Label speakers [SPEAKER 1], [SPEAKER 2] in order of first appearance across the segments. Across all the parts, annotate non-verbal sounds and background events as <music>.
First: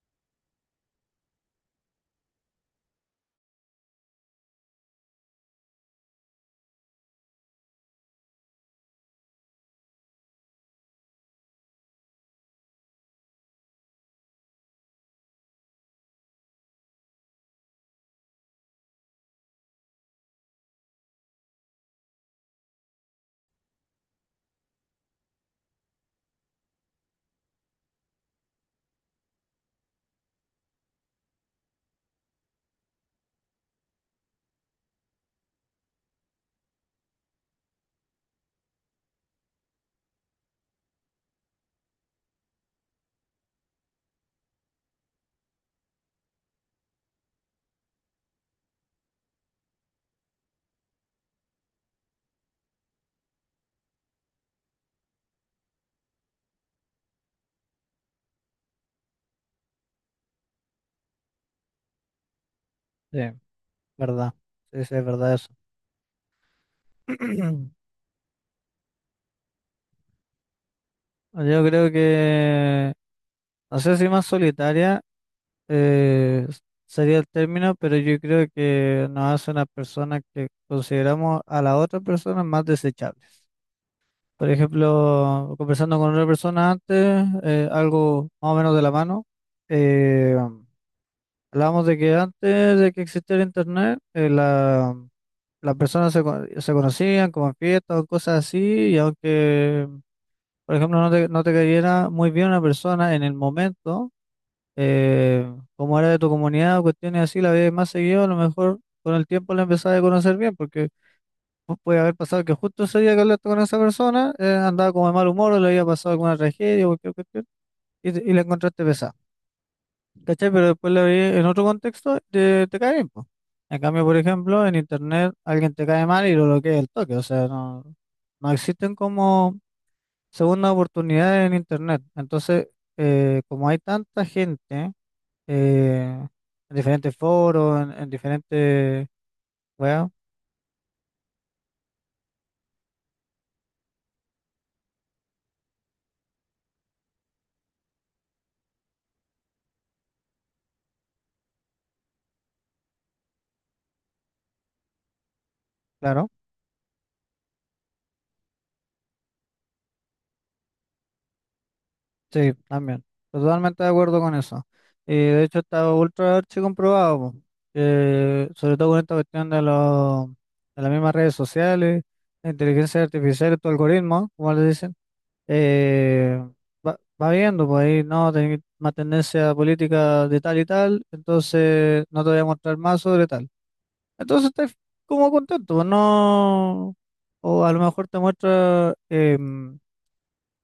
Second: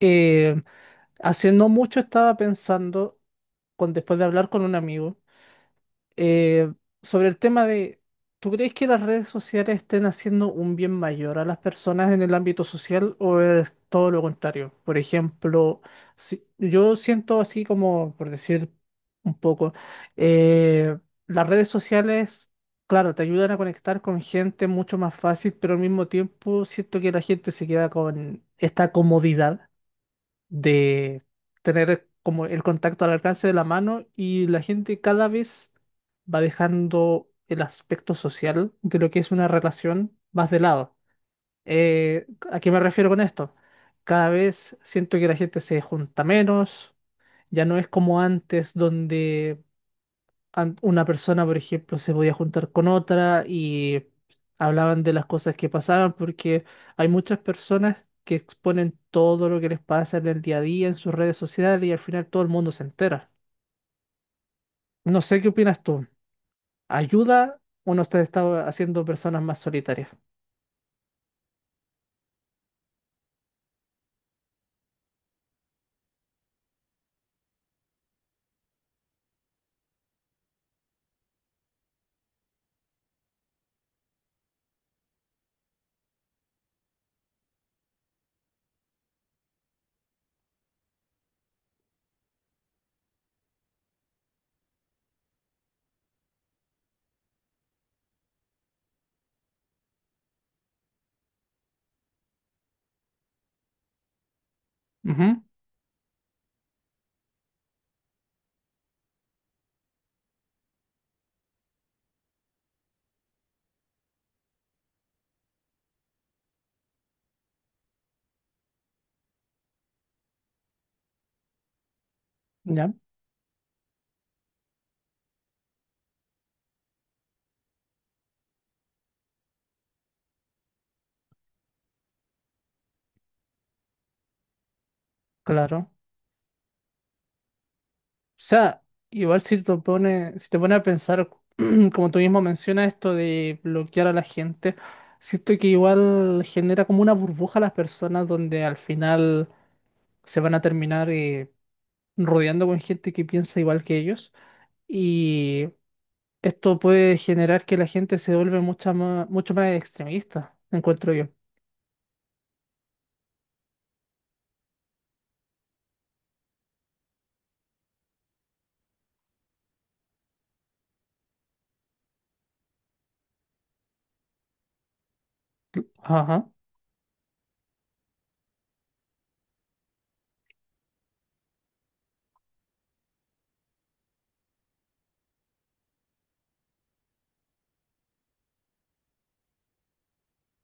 [SPEAKER 1] Eh, hace no mucho estaba pensando, después de hablar con un amigo, eh, sobre el tema: ¿tú crees que las redes sociales estén haciendo un bien mayor a las personas en el ámbito social o es todo lo contrario? Por ejemplo, si, yo siento así como, por decir un poco, eh, las redes sociales, claro, te ayudan a conectar con gente mucho más fácil, pero al mismo tiempo siento que la gente se queda con esta comodidad de tener como el contacto al alcance de la mano y la gente cada vez va dejando el aspecto social de lo que es una relación más de lado. ¿a qué me refiero con esto? Cada vez siento que la gente se junta menos, ya no es como antes donde una persona, por ejemplo, se podía juntar con otra y hablaban de las cosas que pasaban, porque hay muchas personas que exponen todo lo que les pasa en el día a día, en sus redes sociales, y al final todo el mundo se
[SPEAKER 2] Sí,
[SPEAKER 1] entera.
[SPEAKER 2] verdad. Sí, sí, es
[SPEAKER 1] No
[SPEAKER 2] verdad
[SPEAKER 1] sé qué
[SPEAKER 2] eso.
[SPEAKER 1] opinas tú. ¿Ayuda
[SPEAKER 2] <clears throat>
[SPEAKER 1] o no te está haciendo personas más solitarias?
[SPEAKER 2] Yo creo que, no sé si más solitaria eh, s- sería el término, pero yo creo que nos hace una persona que consideramos a la otra persona más desechables. Por ejemplo, conversando con otra persona antes, algo más o menos de la mano, eh, hablábamos de que antes de que existiera internet, las personas se conocían como en fiestas o cosas así, y aunque por ejemplo, no te cayera muy bien una persona en el momento,
[SPEAKER 1] Ujú,
[SPEAKER 2] eh, como era de tu comunidad o cuestiones así, la veías más seguido, a lo mejor con el tiempo la empezabas a conocer bien, porque puede haber pasado que justo ese día que hablaste con esa persona, andaba como de mal humor o le había pasado alguna tragedia o cualquier cuestión, y, y la encontraste pesada, ¿cachai? Pero después la vi en otro contexto, te
[SPEAKER 1] ya,
[SPEAKER 2] cae bien, po. En cambio, por ejemplo, en internet alguien te cae mal y lo bloquea el toque, o sea, no existen como segunda oportunidad en Internet. Entonces, como hay tanta gente
[SPEAKER 1] claro.
[SPEAKER 2] eh, en diferentes foros, en
[SPEAKER 1] Sea,
[SPEAKER 2] diferentes
[SPEAKER 1] igual si te
[SPEAKER 2] weas,
[SPEAKER 1] pone, si te pone a pensar, <clears throat> como tú mismo mencionas, esto de bloquear a la gente, siento que igual genera como una burbuja a las personas donde al final se van a terminar rodeando con gente que piensa igual que ellos. Y
[SPEAKER 2] claro,
[SPEAKER 1] esto puede generar que la gente se vuelve mucho más extremista, encuentro yo.
[SPEAKER 2] sí, también. Totalmente de acuerdo con eso. Y de hecho está ultra archi comprobado, po, que sobre todo con esta cuestión de, los de las mismas redes sociales, la inteligencia artificial y tu algoritmo, como le dicen eh,
[SPEAKER 1] Ajá,
[SPEAKER 2] va viendo, pues ahí no, tenés más tendencia política de tal y tal, entonces no te voy a mostrar más sobre tal. Entonces estás como contento, pues no, o a lo mejor te muestra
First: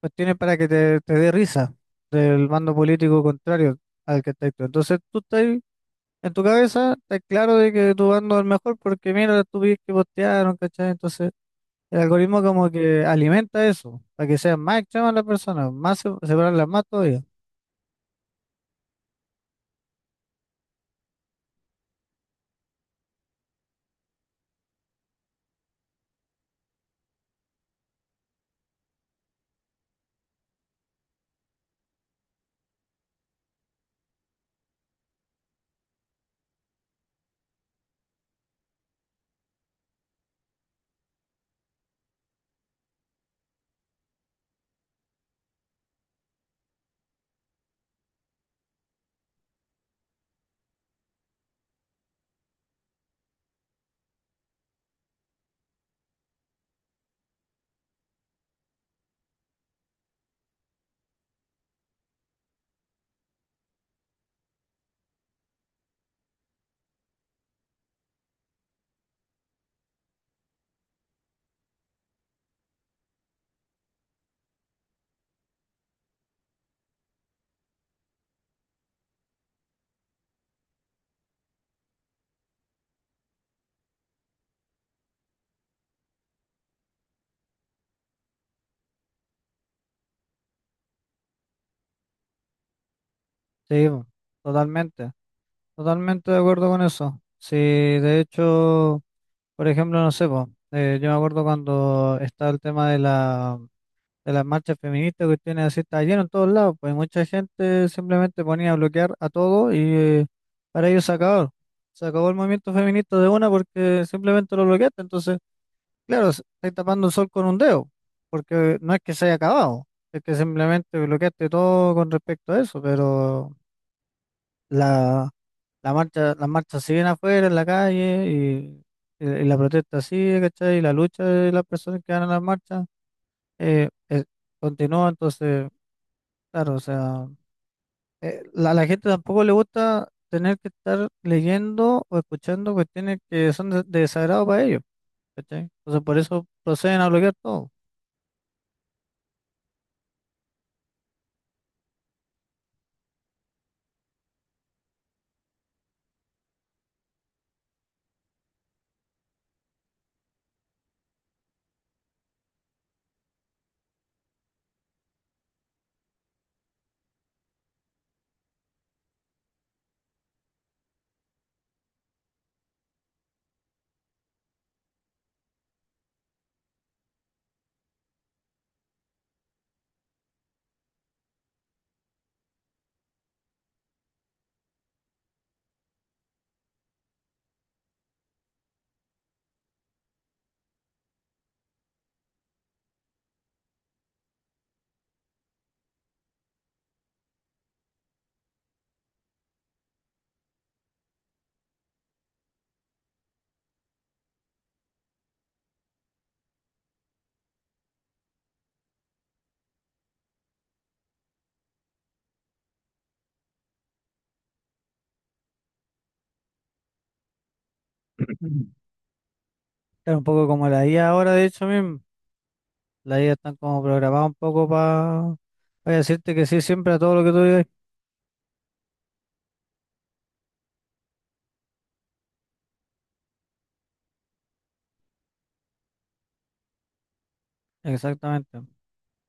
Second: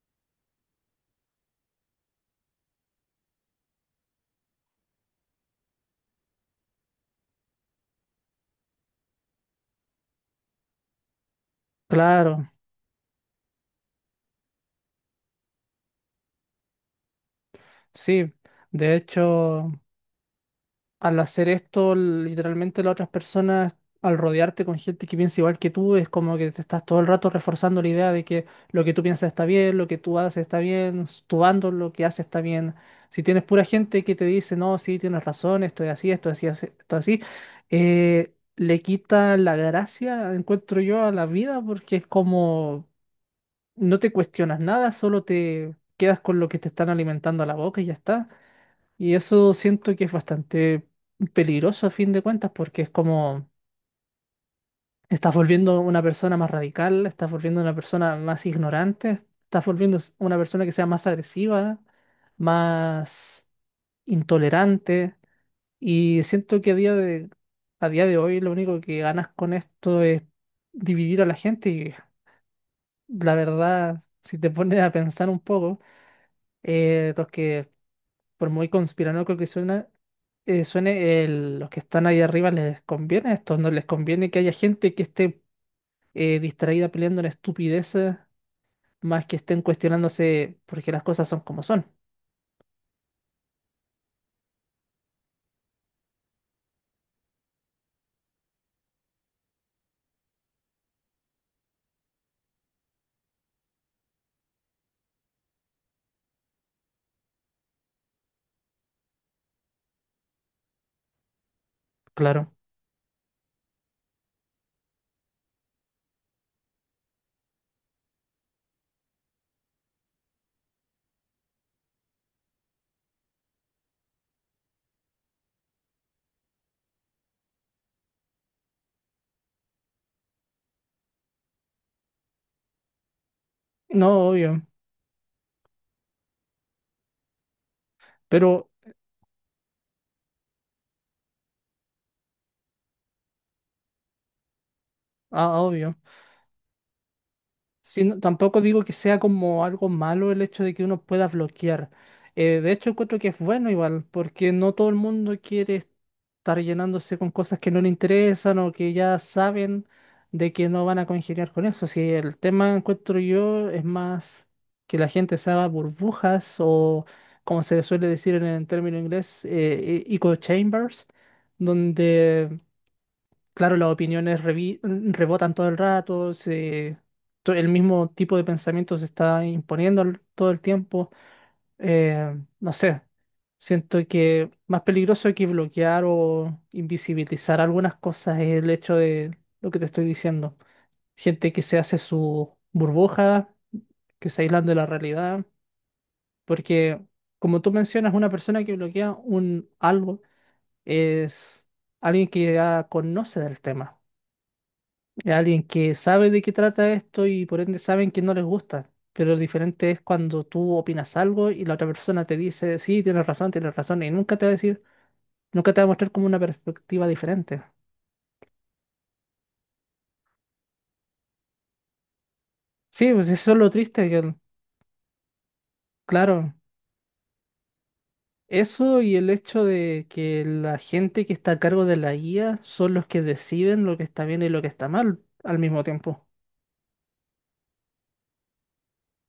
[SPEAKER 2] cuestiones para que te dé risa del bando político contrario al que estás tú. Entonces tú estás en tu cabeza, estás claro de que tu bando es el mejor porque mira las estupidez que postearon, ¿cachai? Entonces el algoritmo
[SPEAKER 1] claro,
[SPEAKER 2] como que alimenta eso, para que sean más extremas las personas, más separarlas más todavía.
[SPEAKER 1] sí. De hecho, al hacer esto, literalmente las otras personas, al rodearte con gente que piensa igual que tú, es como que te estás todo el rato reforzando la idea de que lo que tú piensas está bien, lo que tú haces está bien, tu bando lo que hace está bien. Si tienes pura gente que te dice, no, sí, tienes razón, esto es así, esto es así, esto es así, le quita la gracia, encuentro yo, a la vida porque es como no te cuestionas nada, solo te quedas con lo que te están alimentando a la boca y ya está. Y eso siento que es bastante peligroso a fin de cuentas, porque es como estás volviendo una persona más radical, estás volviendo una persona más ignorante, estás volviendo una persona que sea más agresiva, más intolerante. Y siento que a día de hoy lo único que ganas con esto es dividir a la gente. Y la verdad, si te pones a pensar un poco, los que por muy conspiranoico que suene, los que están ahí arriba les conviene esto, no les conviene que haya gente que esté distraída peleando en estupideces, más que estén cuestionándose porque las cosas son como son.
[SPEAKER 2] Sí, po, totalmente, totalmente de acuerdo con eso. Sí, de hecho, por ejemplo, no sé, po, yo me acuerdo cuando estaba el tema de la, de las marchas feministas, que tiene así, está lleno en todos lados, pues mucha gente simplemente ponía a bloquear a todo y para ellos se acabó. Se acabó el
[SPEAKER 1] Claro.
[SPEAKER 2] movimiento feminista de una porque simplemente lo bloqueaste, entonces... Claro, estáis tapando el sol con un dedo, porque no es que se haya acabado, es que simplemente bloqueaste todo con respecto a eso, pero la, la marcha, las marchas siguen afuera en la calle y, y la protesta sigue, ¿cachai? Y la lucha de las personas que van a las marchas eh, eh,
[SPEAKER 1] No, obvio.
[SPEAKER 2] continúa, entonces, claro, o sea,
[SPEAKER 1] Pero,
[SPEAKER 2] a la gente tampoco le gusta tener que estar leyendo o escuchando cuestiones que son de desagrado para ellos,
[SPEAKER 1] ah,
[SPEAKER 2] ¿cachai?
[SPEAKER 1] obvio.
[SPEAKER 2] Entonces por eso proceden a bloquear todo.
[SPEAKER 1] Sí, tampoco digo que sea como algo malo el hecho de que uno pueda bloquear. De hecho, encuentro que es bueno igual, porque no todo el mundo quiere estar llenándose con cosas que no le interesan o que ya saben de que no van a congeniar con eso. Si el tema, encuentro yo, es más que la gente se haga burbujas o, como se le suele decir en el término inglés, echo chambers, donde claro, las opiniones rebotan todo el rato, el mismo tipo de pensamiento se está imponiendo todo el tiempo. No sé, siento que más peligroso que bloquear o invisibilizar algunas cosas es el hecho de lo que te estoy diciendo. Gente que se hace su burbuja, que se aíslan de la realidad, porque como tú mencionas, una persona que bloquea un algo es alguien que ya conoce del tema. Es alguien que sabe de qué trata esto y por ende saben que no les gusta. Pero lo diferente es cuando tú opinas algo y la otra persona te dice, sí, tienes razón, y nunca te va a decir, nunca te va a mostrar como una perspectiva diferente.
[SPEAKER 2] <clears throat> Claro, un poco como la IA ahora, de hecho, mismo.
[SPEAKER 1] Sí,
[SPEAKER 2] La
[SPEAKER 1] pues
[SPEAKER 2] IA
[SPEAKER 1] eso
[SPEAKER 2] están
[SPEAKER 1] es lo
[SPEAKER 2] como
[SPEAKER 1] triste,
[SPEAKER 2] programada un poco para decirte que
[SPEAKER 1] claro,
[SPEAKER 2] sí siempre a todo lo que tú digas.
[SPEAKER 1] eso y el hecho de que la gente que está a cargo de la guía son los que deciden lo que está bien y lo que está mal al mismo tiempo.
[SPEAKER 2] Exactamente.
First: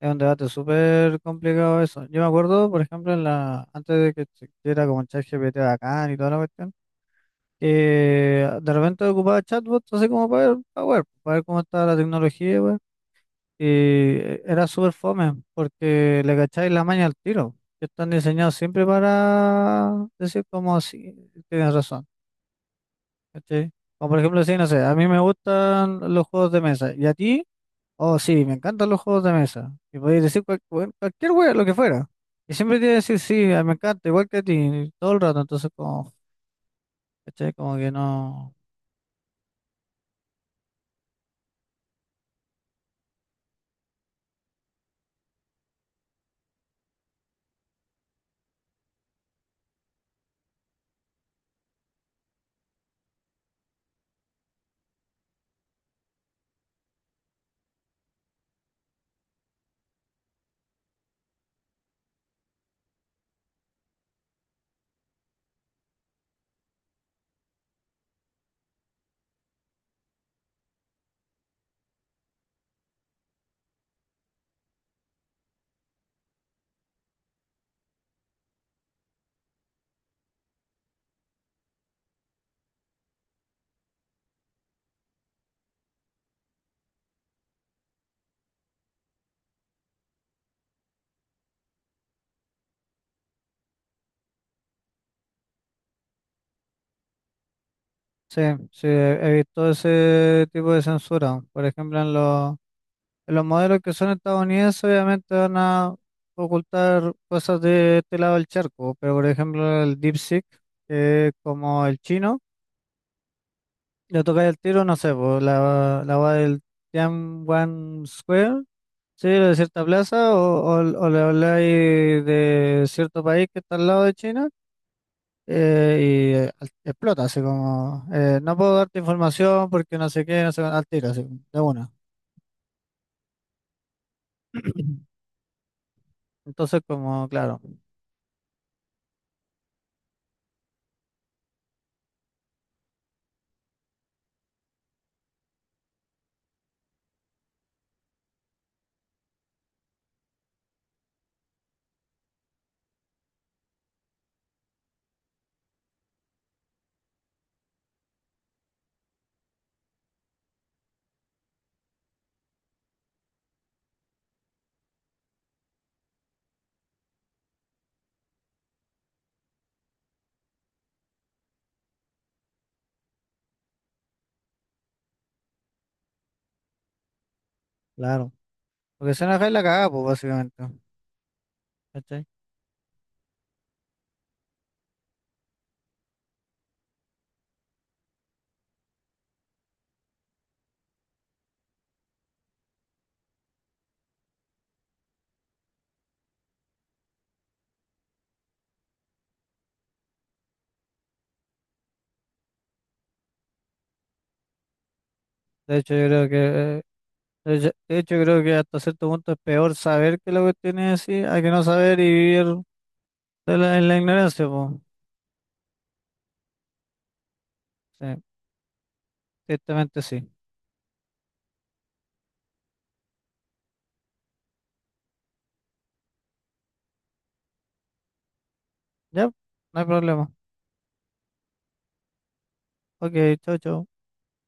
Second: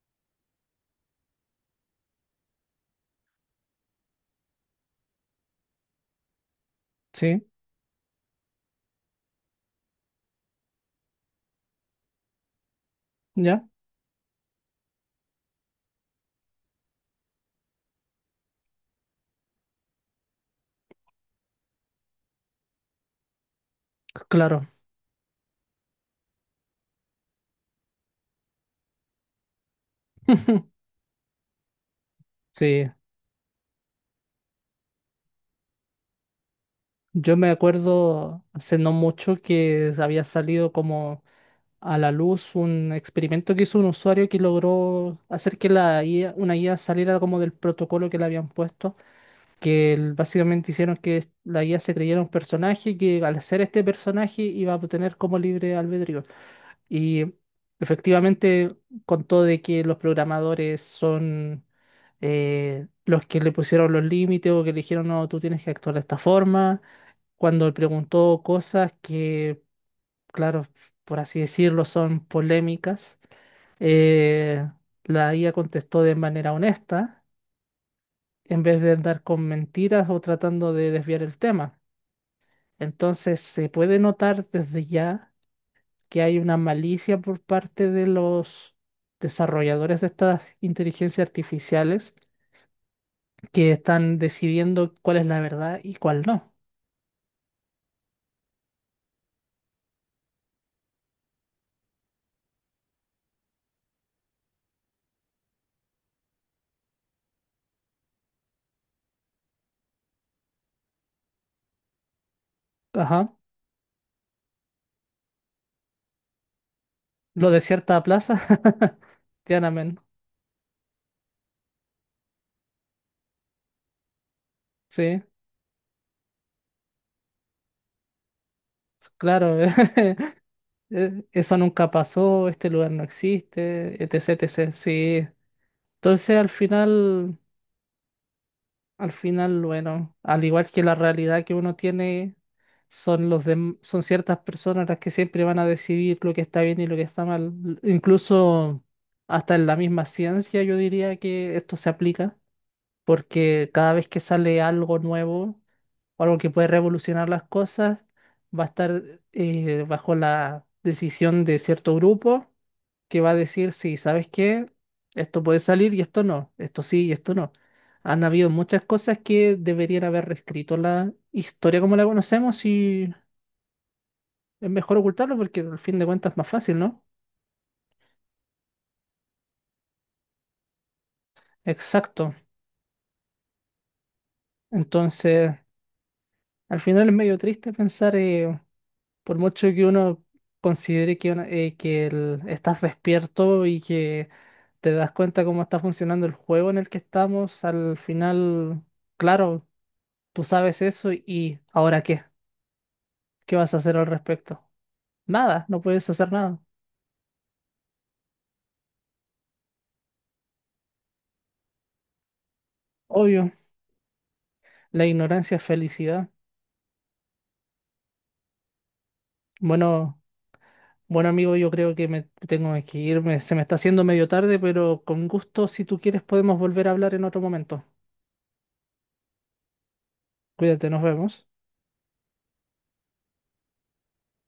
[SPEAKER 2] Es un debate súper complicado eso. Yo me acuerdo, por ejemplo, en la, antes de que existiera como el ChatGPT bacán y toda la cuestión,
[SPEAKER 1] Sí,
[SPEAKER 2] que de repente ocupaba chatbots así como para ver, para ver, para ver cómo estaba la tecnología, weón. Y
[SPEAKER 1] ya,
[SPEAKER 2] era súper fome, porque le cacháis la maña al tiro. Que están diseñados siempre para decir como sí, tienes razón. ¿Cachai? O por ejemplo, sí,
[SPEAKER 1] claro,
[SPEAKER 2] no sé, a mí me gustan los juegos de mesa. ¿Y a ti? Oh, sí, me encantan los juegos de mesa. Y podéis decir cualquier hueá, lo que fuera. Y siempre te
[SPEAKER 1] sí.
[SPEAKER 2] voy a decir, sí, ah, me encanta, igual que a ti, todo el rato. Entonces, como,
[SPEAKER 1] Yo me
[SPEAKER 2] ¿cachai? Como que
[SPEAKER 1] acuerdo
[SPEAKER 2] no.
[SPEAKER 1] hace no mucho que había salido como a la luz un experimento que hizo un usuario que logró hacer que la IA, una IA saliera como del protocolo que le habían puesto, que básicamente hicieron que la IA se creyera un personaje y que al ser este personaje iba a tener como libre albedrío. Y efectivamente contó de que los programadores son los que le pusieron los límites o que le dijeron, no, tú tienes que actuar de esta forma. Cuando él preguntó cosas que claro, por así decirlo, son polémicas. Eh, la IA contestó de manera honesta, en vez de andar con mentiras o tratando de desviar el tema. Entonces, se puede notar desde ya que hay una malicia por parte de los desarrolladores de estas inteligencias artificiales que están decidiendo cuál es la verdad y cuál no.
[SPEAKER 2] Sí, sí, he visto ese tipo de censura. Por ejemplo, en los modelos que son estadounidenses, obviamente van a ocultar cosas de este lado del charco. Pero, por ejemplo, el DeepSeek, que es como el chino.
[SPEAKER 1] Ajá.
[SPEAKER 2] Lo tocáis el tiro, no sé, por la va del
[SPEAKER 1] Lo de cierta
[SPEAKER 2] Tianwan
[SPEAKER 1] plaza,
[SPEAKER 2] Square,
[SPEAKER 1] <laughs>
[SPEAKER 2] sí, de cierta
[SPEAKER 1] Tiananmen,
[SPEAKER 2] plaza, o le habláis de cierto país que está al lado de China,
[SPEAKER 1] sí,
[SPEAKER 2] eh, y explota, así como, no puedo darte
[SPEAKER 1] claro.
[SPEAKER 2] información porque no sé qué, no sé, cuánto", al
[SPEAKER 1] <laughs>
[SPEAKER 2] tiro, así,
[SPEAKER 1] Eso
[SPEAKER 2] de
[SPEAKER 1] nunca
[SPEAKER 2] una.
[SPEAKER 1] pasó, este lugar no existe, etc, etc.
[SPEAKER 2] <clears throat>
[SPEAKER 1] Sí. Entonces
[SPEAKER 2] Entonces, como, claro,
[SPEAKER 1] al final, bueno, al igual que la realidad que uno tiene, son son ciertas personas las que siempre van a decidir lo que está bien y lo que está mal. Incluso hasta en la misma ciencia yo diría que esto se aplica, porque cada vez que sale algo nuevo o algo que puede revolucionar las cosas, va a estar bajo la decisión de cierto grupo que va a decir, sí, ¿sabes qué? Esto puede salir y esto no, esto sí y esto no. Han habido muchas cosas que deberían haber reescrito la historia como la conocemos y es mejor ocultarlo porque al fin de cuentas es más fácil, ¿no?
[SPEAKER 2] claro. Porque se enoja y la cagada, pues, básicamente. ¿Cachai?
[SPEAKER 1] Exacto. Entonces, al final es medio triste pensar. Por mucho que uno considere que estás despierto y que te das cuenta cómo está funcionando el juego en el que estamos, al final, claro, tú sabes eso y ¿ahora qué? ¿Qué vas a hacer al respecto? Nada,
[SPEAKER 2] De
[SPEAKER 1] no
[SPEAKER 2] hecho, yo
[SPEAKER 1] puedes
[SPEAKER 2] creo
[SPEAKER 1] hacer nada.
[SPEAKER 2] que, eh, creo que hasta cierto punto es peor saber que lo que tiene así, hay que no saber y vivir.
[SPEAKER 1] Obvio,
[SPEAKER 2] En la ignorancia, pues.
[SPEAKER 1] la ignorancia es felicidad.
[SPEAKER 2] Sí, directamente
[SPEAKER 1] Bueno,
[SPEAKER 2] sí.
[SPEAKER 1] bueno amigo, yo creo que me tengo que irme. Se me está haciendo medio tarde, pero con gusto, si tú quieres, podemos volver a hablar en otro momento.
[SPEAKER 2] Ya, no hay problema.
[SPEAKER 1] Cuídate, nos vemos.
[SPEAKER 2] Ok, chau, chau.